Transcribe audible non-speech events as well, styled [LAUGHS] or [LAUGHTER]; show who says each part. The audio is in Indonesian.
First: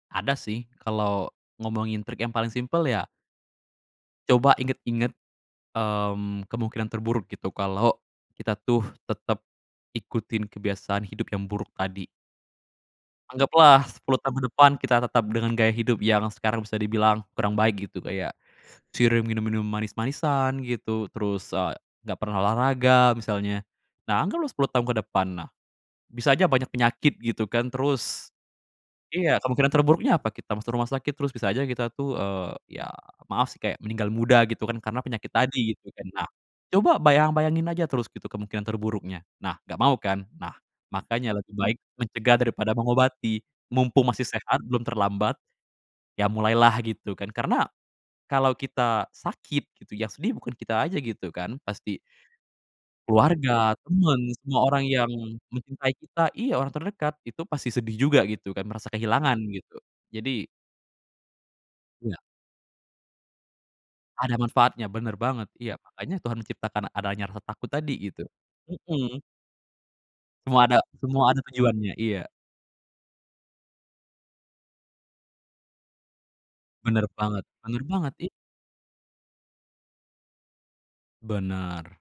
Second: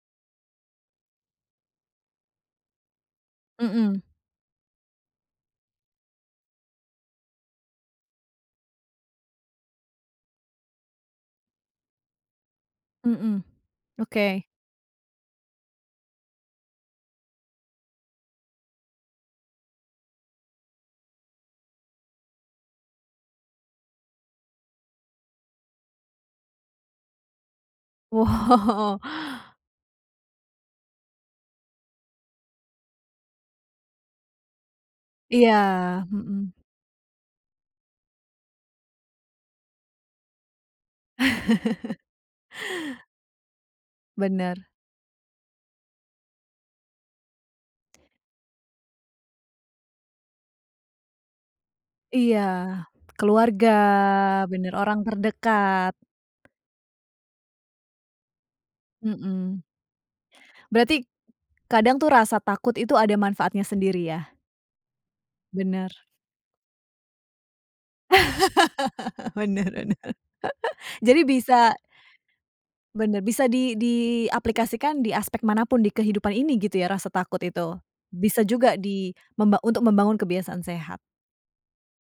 Speaker 1: Ada sih kalau, ngomongin trik yang paling simpel ya
Speaker 2: Mhm.
Speaker 1: coba inget-inget, mmm, kemungkinan terburuk gitu kalau, kita tuh tetep, ikutin kebiasaan hidup yang buruk tadi.
Speaker 2: Mhm,
Speaker 1: Anggaplah 10 tahun ke
Speaker 2: oke.
Speaker 1: depan kita tetap dengan gaya hidup yang sekarang bisa dibilang kurang baik gitu kayak, sering minum-minum manis-manisan gitu terus, eee, gak pernah olahraga misalnya, nah anggaplah 10 tahun ke depan nah, bisa aja banyak penyakit gitu kan terus,
Speaker 2: Woh.
Speaker 1: iya kemungkinan terburuknya apa kita masuk rumah sakit terus bisa aja kita tuh, eee, ya maaf sih kayak meninggal muda gitu kan karena penyakit
Speaker 2: Iya,
Speaker 1: tadi gitu kan nah,
Speaker 2: mhm
Speaker 1: coba bayang bayangin aja terus gitu kemungkinan terburuknya nah gak mau kan? Nah, makanya lebih baik
Speaker 2: [LAUGHS]
Speaker 1: mencegah daripada mengobati, mumpung masih sehat
Speaker 2: Bener.
Speaker 1: belum terlambat, ya mulailah gitu kan karena, kalau kita sakit gitu yang sedih bukan kita aja gitu kan pasti
Speaker 2: Iya, keluarga
Speaker 1: keluarga, temen semua
Speaker 2: bener
Speaker 1: orang
Speaker 2: orang
Speaker 1: yang
Speaker 2: terdekat.
Speaker 1: mencintai kita iya orang terdekat itu pasti sedih juga gitu kan merasa kehilangan
Speaker 2: Mhm.
Speaker 1: gitu, jadi
Speaker 2: Berarti, kadang tuh
Speaker 1: Iya.
Speaker 2: rasa takut itu ada manfaatnya sendiri
Speaker 1: Ada
Speaker 2: ya?
Speaker 1: manfaatnya bener banget iya
Speaker 2: Bener.
Speaker 1: makanya Tuhan menciptakan adanya rasa takut tadi gitu, mhm.
Speaker 2: [LAUGHS] Benar bener
Speaker 1: Semua ada
Speaker 2: jadi
Speaker 1: semua ada
Speaker 2: bisa
Speaker 1: tujuannya iya.
Speaker 2: Bener bisa di diaplikasikan di aspek manapun di kehidupan ini gitu ya
Speaker 1: Bener
Speaker 2: rasa takut
Speaker 1: banget
Speaker 2: itu,
Speaker 1: bener banget i
Speaker 2: bisa juga di memba untuk membangun kebiasaan sehat.
Speaker 1: Bener.